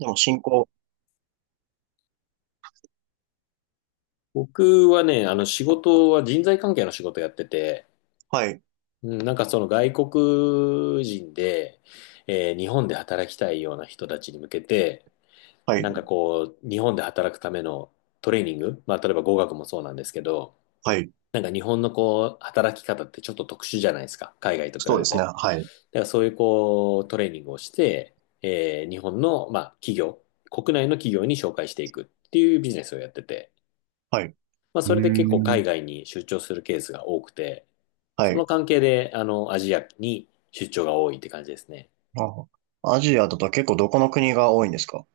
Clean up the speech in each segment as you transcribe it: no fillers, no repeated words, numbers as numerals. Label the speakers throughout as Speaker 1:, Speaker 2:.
Speaker 1: でも進行、
Speaker 2: 僕はね、あの仕事は人材関係の仕事やってて、
Speaker 1: はい、
Speaker 2: うんなんかその外国人で、日本で働きたいような人たちに向けて、
Speaker 1: は
Speaker 2: なん
Speaker 1: い、
Speaker 2: かこう、日本で働くためのトレーニング、まあ例えば語学もそうなんですけど、
Speaker 1: はい。
Speaker 2: なんか日本のこう、働き方ってちょっと特殊じゃないですか、海外と比
Speaker 1: そうで
Speaker 2: べ
Speaker 1: すね。
Speaker 2: て。
Speaker 1: はい、
Speaker 2: だからそういうこう、トレーニングをして、日本の、まあ企業、国内の企業に紹介していくっていうビジネスをやってて、
Speaker 1: はい、う
Speaker 2: まあ、それで結構
Speaker 1: ー
Speaker 2: 海
Speaker 1: ん。
Speaker 2: 外に出張するケースが多くて、
Speaker 1: は
Speaker 2: その
Speaker 1: い。
Speaker 2: 関係で、あの、アジアに出張が多いって感じですね。
Speaker 1: あ、アジアだと結構どこの国が多いんですか？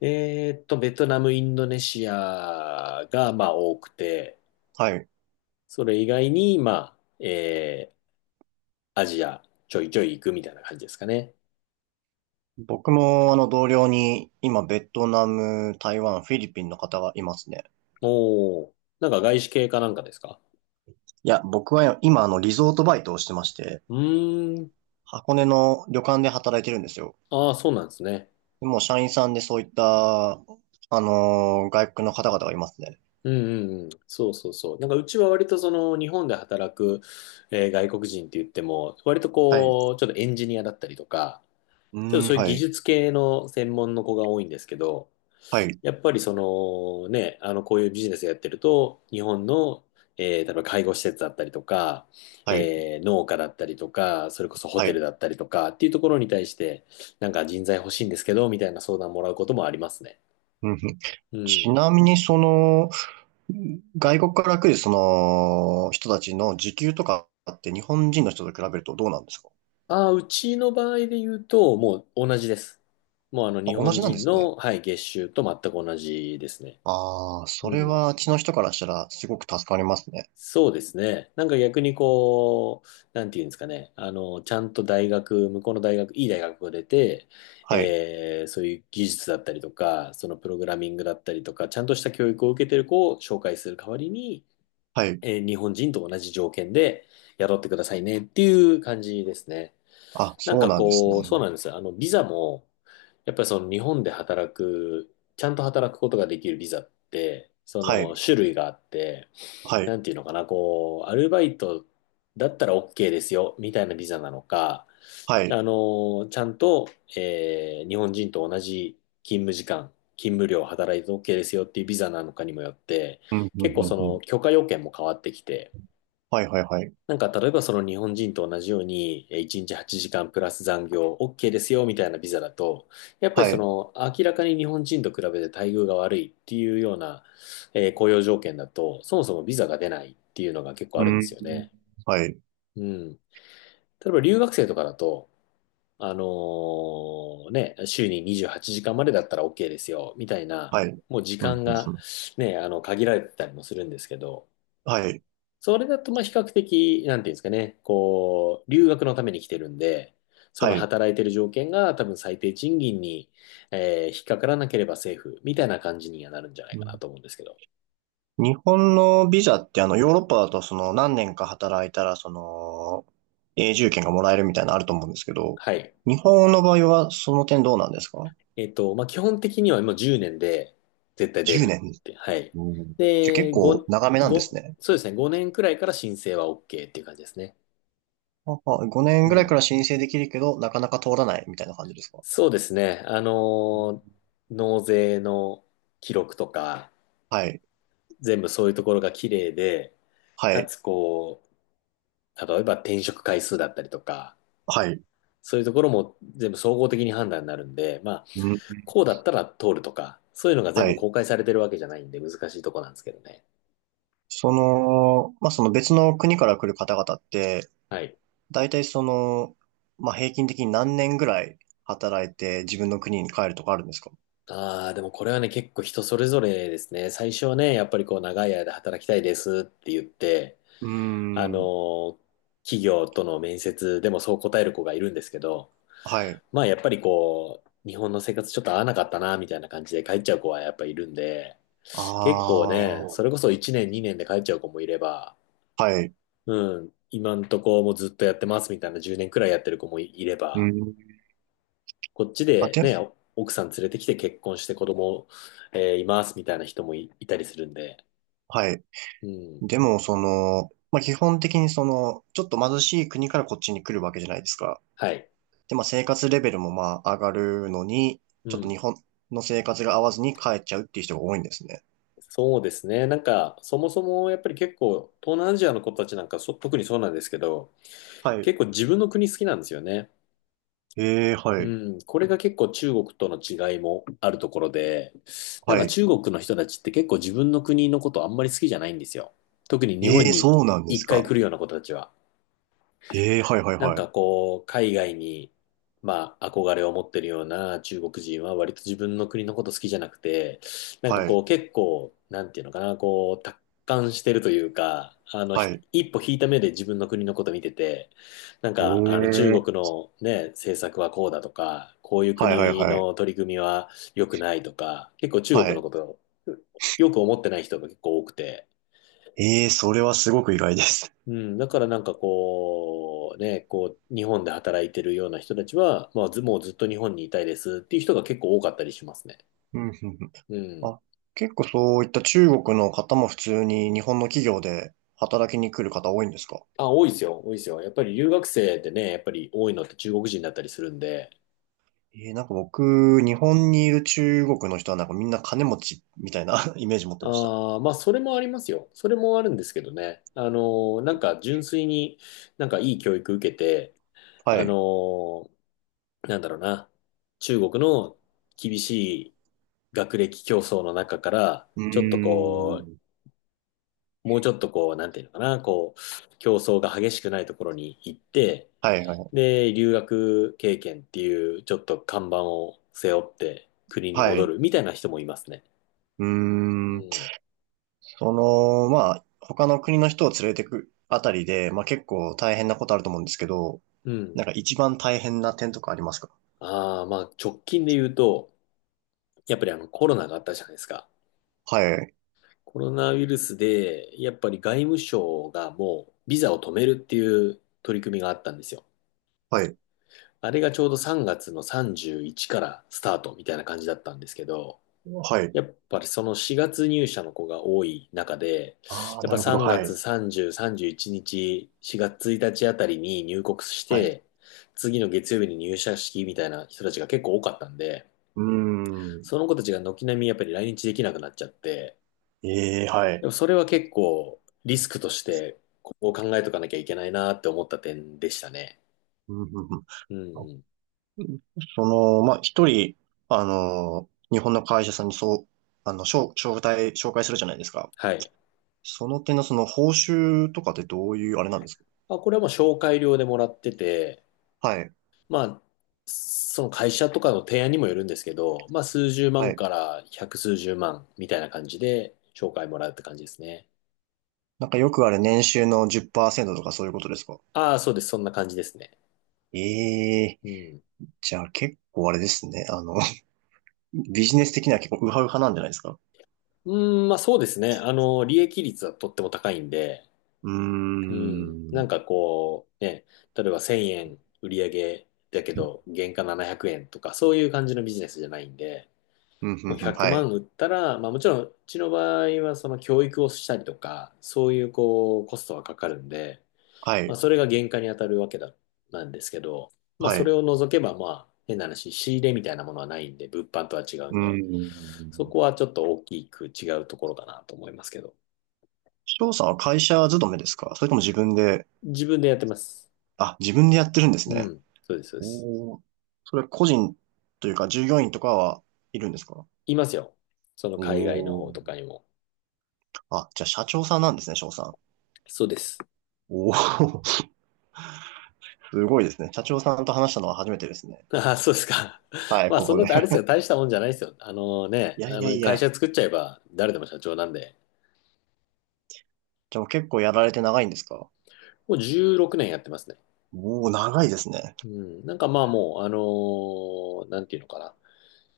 Speaker 2: ベトナム、インドネシアが、まあ、多くて、
Speaker 1: はい。
Speaker 2: それ以外に、まあ、アジアちょいちょい行くみたいな感じですかね。
Speaker 1: 僕もあの同僚に今ベトナム、台湾、フィリピンの方がいますね。
Speaker 2: おー、なんか外資系かなんかですか？
Speaker 1: いや、僕は今あのリゾートバイトをしてまして、
Speaker 2: うーん、
Speaker 1: 箱根の旅館で働いてるんですよ。
Speaker 2: ああ、そうなんですね。
Speaker 1: でもう社員さんでそういった、外国の方々がいますね。
Speaker 2: うんうんうん、そうそうそう。なんかうちは割とその日本で働く、外国人って言っても、割と
Speaker 1: はい。う
Speaker 2: こう、ちょっとエンジニアだったりとか、
Speaker 1: ー
Speaker 2: ちょっと
Speaker 1: ん、
Speaker 2: そういう
Speaker 1: は
Speaker 2: 技
Speaker 1: い、
Speaker 2: 術系の専門の子が多いんですけど、
Speaker 1: はい、
Speaker 2: やっぱりそのね、あのこういうビジネスやってると、日本の、例えば介護施設だったりとか、
Speaker 1: はい、
Speaker 2: 農家だったりとか、それこそホ
Speaker 1: は
Speaker 2: テル
Speaker 1: い。
Speaker 2: だったりとかっていうところに対して、なんか人材欲しいんですけど、みたいな相談もらうこともありますね。
Speaker 1: うんふん。
Speaker 2: う
Speaker 1: ち
Speaker 2: ん。
Speaker 1: なみにその、外国から来るその人たちの時給とかって日本人の人と比べるとどうなんですか？
Speaker 2: ああ、うちの場合で言うと、もう同じです。もうあの
Speaker 1: あ、
Speaker 2: 日
Speaker 1: 同
Speaker 2: 本
Speaker 1: じなんで
Speaker 2: 人
Speaker 1: すね。
Speaker 2: の、はい、月収と全く同じですね。
Speaker 1: ああ、そ
Speaker 2: う
Speaker 1: れ
Speaker 2: ん。
Speaker 1: はあっちの人からしたらすごく助かりますね。
Speaker 2: そうですね。なんか逆にこう、なんていうんですかね。あの、ちゃんと大学、向こうの大学、いい大学が出て、
Speaker 1: はい、
Speaker 2: そういう技術だったりとか、そのプログラミングだったりとか、ちゃんとした教育を受けてる子を紹介する代わりに、
Speaker 1: はい。
Speaker 2: 日本人と同じ条件で雇ってくださいねっていう感じですね。
Speaker 1: あ、
Speaker 2: なん
Speaker 1: そう
Speaker 2: か
Speaker 1: なんです
Speaker 2: こう、そう
Speaker 1: ね。
Speaker 2: なんですよ。あの、ビザも、やっぱりその日本で働く、ちゃんと働くことができるビザって、そ
Speaker 1: は
Speaker 2: の
Speaker 1: い、
Speaker 2: 種類があって、
Speaker 1: はい、
Speaker 2: なんていうのかな、こう、アルバイトだったら OK ですよ、みたいなビザなのか、
Speaker 1: はい。
Speaker 2: あの、ちゃんと、日本人と同じ勤務時間、勤務量働いて OK ですよっていうビザなのかにもよって、
Speaker 1: うん、うん、
Speaker 2: 結構
Speaker 1: うん、
Speaker 2: そ
Speaker 1: うん。
Speaker 2: の許可要件も変わってきて、
Speaker 1: はい、はい、はい。
Speaker 2: なんか、例えばその日本人と同じように、1日8時間プラス残業 OK ですよ、みたいなビザだと、やっぱり
Speaker 1: は
Speaker 2: そ
Speaker 1: い。
Speaker 2: の、明らかに日本人と比べて待遇が悪いっていうような、雇用条件だと、そもそもビザが出ないっていうのが結構
Speaker 1: う
Speaker 2: あるんです
Speaker 1: ん。
Speaker 2: よね。
Speaker 1: はい、
Speaker 2: うん。例えば留学生とかだと、あの週に28時間までだったら OK ですよ、みたいな、
Speaker 1: はい。
Speaker 2: もう時
Speaker 1: うん、うん、
Speaker 2: 間
Speaker 1: うん。
Speaker 2: がね、限られてたりもするんですけど、
Speaker 1: はい、
Speaker 2: それだと、まあ、比較的、なんていうんですかね、こう、留学のために来てるんで、その
Speaker 1: はい。
Speaker 2: 働いてる条件が多分最低賃金に、引っかからなければセーフ、みたいな感じにはなるんじゃない
Speaker 1: う
Speaker 2: かな
Speaker 1: ん。
Speaker 2: と思うんですけど。
Speaker 1: 日本のビザってヨーロッパだとその何年か働いたらその永住権がもらえるみたいなのあると思うんですけど、
Speaker 2: はい。
Speaker 1: 日本の場合はその点どうなんですか？
Speaker 2: まあ、基本的にはもう10年で絶対出
Speaker 1: 10
Speaker 2: る
Speaker 1: 年。
Speaker 2: って。はい。
Speaker 1: うん。じゃあ結
Speaker 2: で、
Speaker 1: 構
Speaker 2: 5、
Speaker 1: 長めなんです
Speaker 2: 5、
Speaker 1: ね。
Speaker 2: そうですね、5年くらいから申請は OK っていう感じですね。
Speaker 1: ああ、5
Speaker 2: う
Speaker 1: 年ぐらいか
Speaker 2: ん。
Speaker 1: ら申請できるけど、なかなか通らないみたいな感じですか？
Speaker 2: そうですね。
Speaker 1: うん。
Speaker 2: 納税の記録とか、
Speaker 1: はい、
Speaker 2: 全部そういうところが綺麗で、
Speaker 1: は
Speaker 2: か
Speaker 1: い、
Speaker 2: つこう、例えば転職回数だったりとか、
Speaker 1: はい、
Speaker 2: そういうところも全部総合的に判断になるんで、まあ、
Speaker 1: うん、
Speaker 2: こうだったら通るとか、そういうのが全
Speaker 1: は
Speaker 2: 部
Speaker 1: い。
Speaker 2: 公開されてるわけじゃないんで難しいとこなんですけどね。
Speaker 1: その、まあ、その別の国から来る方々って、
Speaker 2: はい。
Speaker 1: 大体その、まあ、平均的に何年ぐらい働いて自分の国に帰るとかあるんですか？
Speaker 2: ああ、でもこれはね、結構人それぞれですね。最初はね、やっぱりこう長い間働きたいですって言って、
Speaker 1: うー
Speaker 2: あの
Speaker 1: ん。
Speaker 2: ー企業との面接でもそう答える子がいるんですけど、
Speaker 1: はい。
Speaker 2: まあやっぱりこう、日本の生活ちょっと合わなかったな、みたいな感じで帰っちゃう子はやっぱいるんで、
Speaker 1: あ
Speaker 2: 結構ね、そ
Speaker 1: あ、
Speaker 2: れこそ1年2年で帰っちゃう子もいれば、
Speaker 1: はい。
Speaker 2: うん、今んとこもうずっとやってますみたいな10年くらいやってる子もいれ
Speaker 1: う
Speaker 2: ば、
Speaker 1: ん。
Speaker 2: こっち
Speaker 1: あ、
Speaker 2: で
Speaker 1: で、
Speaker 2: ね、お奥さん連れてきて結婚して子供、いますみたいな人もいたりするんで、
Speaker 1: はい。
Speaker 2: うん、
Speaker 1: でも、その、まあ、基本的にその、ちょっと貧しい国からこっちに来るわけじゃないですか。
Speaker 2: はい、
Speaker 1: で、まあ、生活レベルもまあ、上がるのに、
Speaker 2: う
Speaker 1: ちょっと
Speaker 2: ん。
Speaker 1: 日本の生活が合わずに帰っちゃうっていう人が多いんですね。
Speaker 2: そうですね。なんか、そもそもやっぱり結構、東南アジアの子たちなんか特にそうなんですけど、
Speaker 1: はい。
Speaker 2: 結構自分の国好きなんですよね。
Speaker 1: ええ、はい。
Speaker 2: うん、これが結構中国との違いもあるところで、なん
Speaker 1: は
Speaker 2: か
Speaker 1: い。
Speaker 2: 中国の人たちって結構自分の国のことあんまり好きじゃないんですよ。特に日本
Speaker 1: ええ、
Speaker 2: に
Speaker 1: そうなんで
Speaker 2: 一
Speaker 1: す
Speaker 2: 回
Speaker 1: か。
Speaker 2: 来るような子たちは。
Speaker 1: ええ、はい、はい、
Speaker 2: なん
Speaker 1: はい。
Speaker 2: かこう、海外に、まあ、憧れを持ってるような中国人は割と自分の国のこと好きじゃなくて、なんか
Speaker 1: は
Speaker 2: こ
Speaker 1: い。
Speaker 2: う、結構、なんていうのかな、こう、達観してるというか、あの、
Speaker 1: は
Speaker 2: ひ
Speaker 1: い。
Speaker 2: 一歩引いた目で自分の国のこと見てて、なんか、あの、中
Speaker 1: え
Speaker 2: 国
Speaker 1: え、
Speaker 2: のね、政策はこうだとか、こういう
Speaker 1: はい、はい、
Speaker 2: 国
Speaker 1: はい。
Speaker 2: の取り組みは良くないとか、結構中
Speaker 1: は
Speaker 2: 国の
Speaker 1: い。
Speaker 2: ことをよく思ってない人が結構多くて、
Speaker 1: ええ、それはすごく意外です。
Speaker 2: うん、だからなんかこう、ね、こう、日本で働いてるような人たちは、まあ、ず、もうずっと日本にいたいですっていう人が結構多かったりしますね。
Speaker 1: うん、うん、うん。
Speaker 2: うん。
Speaker 1: あ、結構そういった中国の方も普通に日本の企業で働きに来る方多いんですか？
Speaker 2: あ、多いですよ、多いですよ。やっぱり留学生ってね、やっぱり多いのって中国人だったりするんで、
Speaker 1: ええ、なんか僕、日本にいる中国の人はなんかみんな金持ちみたいな イメージ持ってました。
Speaker 2: ああ、まあ、それもありますよ。それもあるんですけどね。なんか純粋になんかいい教育受けて、
Speaker 1: は
Speaker 2: あの
Speaker 1: い。
Speaker 2: ーなんだろうな、中国の厳しい学歴競争の中から、
Speaker 1: うー
Speaker 2: ちょっとこ
Speaker 1: ん。
Speaker 2: もうちょっとこう、なんていうのかな、こう、競争が激しくないところに行って、
Speaker 1: はい、はい。
Speaker 2: で、留学経験っていう、ちょっと看板を背負って国に
Speaker 1: は
Speaker 2: 戻
Speaker 1: い。
Speaker 2: るみたいな人もいますね。
Speaker 1: うー
Speaker 2: う
Speaker 1: ん。
Speaker 2: ん。
Speaker 1: その、まあ、他の国の人を連れてくあたりで、まあ結構大変なことあると思うんですけど、
Speaker 2: うん。
Speaker 1: なんか一番大変な点とかありますか？
Speaker 2: ああ、まあ、直近で言うと、やっぱりコロナがあったじゃないですか。
Speaker 1: はい。
Speaker 2: コロナウイルスで、やっぱり外務省がもう、ビザを止めるっていう取り組みがあったんですよ。
Speaker 1: はい。
Speaker 2: あれがちょうど3月の31からスタートみたいな感じだったんですけど、
Speaker 1: はい。
Speaker 2: やっぱりその4月入社の子が多い中で、
Speaker 1: ああ、
Speaker 2: やっ
Speaker 1: な
Speaker 2: ぱ
Speaker 1: るほど。
Speaker 2: 3
Speaker 1: はい。
Speaker 2: 月30、31日、4月1日あたりに入国し
Speaker 1: はい。
Speaker 2: て、次の月曜日に入社式みたいな人たちが結構多かったんで、
Speaker 1: うーん。
Speaker 2: その子たちが軒並みやっぱり来日できなくなっちゃって、
Speaker 1: ええ、は
Speaker 2: で
Speaker 1: い。
Speaker 2: もそれは結構リスクとしてここを考えとかなきゃいけないなって思った点でしたね。
Speaker 1: うん、うん、うん。
Speaker 2: うん。
Speaker 1: その、まあ、一人、日本の会社さんにそう、紹介するじゃないですか。
Speaker 2: はい。
Speaker 1: その点のその報酬とかってどういうあれなんですか？
Speaker 2: あ、これはもう紹介料でもらってて、
Speaker 1: はい。
Speaker 2: まあ、その会社とかの提案にもよるんですけど、まあ、数十
Speaker 1: は
Speaker 2: 万
Speaker 1: い。
Speaker 2: から百数十万みたいな感じで紹介もらうって感じですね。
Speaker 1: なんかよくあれ年収の10%とかそういうことですか？
Speaker 2: ああ、そうです。そんな感じですね。
Speaker 1: ええ
Speaker 2: うん。
Speaker 1: ー、じゃあ結構あれですね。ビジネス的には結構ウハウハなんじゃないですか？
Speaker 2: うん、まあそうですね。利益率はとっても高いんで、
Speaker 1: うー
Speaker 2: うん。
Speaker 1: ん。う
Speaker 2: な
Speaker 1: ん、
Speaker 2: んかこう、ね、例えば1000円売り上げだけど、原価700円とか、そういう感じのビジネスじゃないんで、
Speaker 1: うん、
Speaker 2: もう
Speaker 1: うん、
Speaker 2: 100
Speaker 1: はい。
Speaker 2: 万売ったら、まあもちろん、うちの場合はその教育をしたりとか、そういうこう、コストがかかるんで、
Speaker 1: は
Speaker 2: まあ、
Speaker 1: い。
Speaker 2: それが原価に当たるわけだ、なんですけど、まあ、
Speaker 1: はい。
Speaker 2: それ
Speaker 1: う
Speaker 2: を除けば、まあ、変な話、仕入れみたいなものはないんで、物販とは違うん
Speaker 1: ん。
Speaker 2: で、そこはちょっと大きく違うところかなと思いますけど、
Speaker 1: 翔さんは会社勤めですか、それとも自分で？
Speaker 2: 自分でやってます。
Speaker 1: あ、自分でやってるんです
Speaker 2: う
Speaker 1: ね。
Speaker 2: ん、そうです、そうです。
Speaker 1: おお。それは個人というか従業員とかはいるんですか？
Speaker 2: いますよ。その
Speaker 1: お
Speaker 2: 海外の
Speaker 1: お
Speaker 2: 方と
Speaker 1: ー。
Speaker 2: かにも。
Speaker 1: あ、じゃあ社長さんなんですね、翔さん。
Speaker 2: そうです。
Speaker 1: おお。 すごいですね。社長さんと話したのは初めてですね。
Speaker 2: ああ、そうですか。
Speaker 1: は い、
Speaker 2: まあ、
Speaker 1: こ
Speaker 2: そ
Speaker 1: こ
Speaker 2: ん
Speaker 1: で。
Speaker 2: な、あれですよ、大したもんじゃないですよ。あの
Speaker 1: い
Speaker 2: ね、
Speaker 1: やいやい
Speaker 2: 会
Speaker 1: や。
Speaker 2: 社作っちゃえば、誰でも社長なんで、
Speaker 1: じゃあもう結構やられて長いんですか？
Speaker 2: もう16年やってますね。
Speaker 1: おおー、長いですね。
Speaker 2: うん、なんかまあもう、なんていうのかな。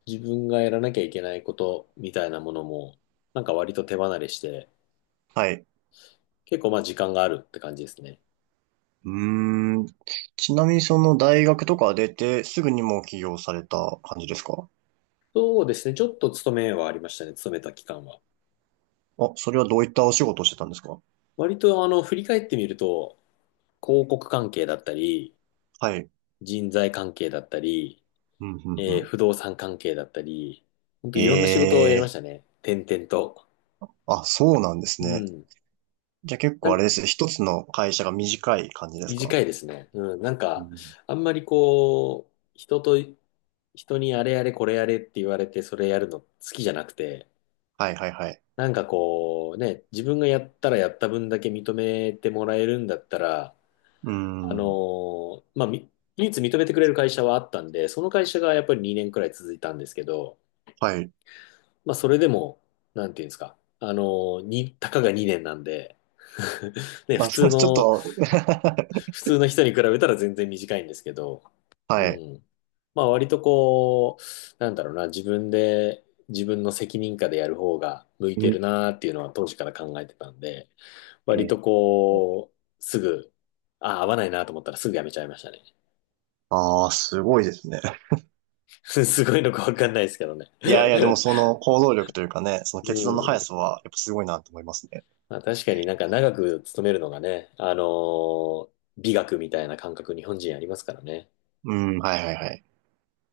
Speaker 2: 自分がやらなきゃいけないことみたいなものも、なんか割と手離れして、
Speaker 1: はい。
Speaker 2: 結構まあ時間があるって感じですね。
Speaker 1: うーん。ちなみにその大学とか出てすぐにもう起業された感じですか？
Speaker 2: そうですね。ちょっと勤めはありましたね。勤めた期間は。
Speaker 1: あ、それはどういったお仕事をしてたんですか？
Speaker 2: 割と振り返ってみると、広告関係だったり、
Speaker 1: はい。
Speaker 2: 人材関係だったり、
Speaker 1: うん、うん、うん。
Speaker 2: 不動産関係だったり、本当いろんな仕事をやりま
Speaker 1: え
Speaker 2: し
Speaker 1: え、
Speaker 2: たね。転々と。
Speaker 1: あ、そうなんです
Speaker 2: う
Speaker 1: ね。
Speaker 2: ん。
Speaker 1: じゃあ結
Speaker 2: な
Speaker 1: 構あれ
Speaker 2: ん
Speaker 1: ですね。一つの会社が短い感じです
Speaker 2: 短
Speaker 1: か？
Speaker 2: いですね。うん、なん
Speaker 1: う
Speaker 2: か、
Speaker 1: ん、
Speaker 2: あんまりこう、人と、人にあれやれこれやれって言われてそれやるの好きじゃなくて、
Speaker 1: はい、はい、はい。
Speaker 2: なんかこう、ね、自分がやったらやった分だけ認めてもらえるんだったら、
Speaker 1: うん。
Speaker 2: まあ、唯一認めてくれる会社はあったんで、その会社がやっぱり2年くらい続いたんですけど、
Speaker 1: はい。
Speaker 2: まあ、それでも、なんていうんですか、あのーに、たかが2年なんで、ね、
Speaker 1: まあ、ちょっと
Speaker 2: 普通の人に比べたら全然短いんですけど、う
Speaker 1: はい。
Speaker 2: ん。まあ割とこう、なんだろうな、自分の責任下でやる方が向い
Speaker 1: う
Speaker 2: て
Speaker 1: ん、
Speaker 2: るなーっていうのは当時から考えてたんで、
Speaker 1: え
Speaker 2: 割と
Speaker 1: ー
Speaker 2: こう、すぐ、ああ、合わないなと思ったらすぐやめちゃいましたね。
Speaker 1: ああ、すごいですね。
Speaker 2: すごいのかわかんないですけどね。
Speaker 1: いやいや、でもその行動力というかね、そ の
Speaker 2: う
Speaker 1: 決断の速
Speaker 2: ん。
Speaker 1: さは、やっぱすごいなと思いますね。
Speaker 2: まあ確かになんか長く勤めるのがね、ー美学みたいな感覚日本人ありますからね。
Speaker 1: うん、はいはいはい。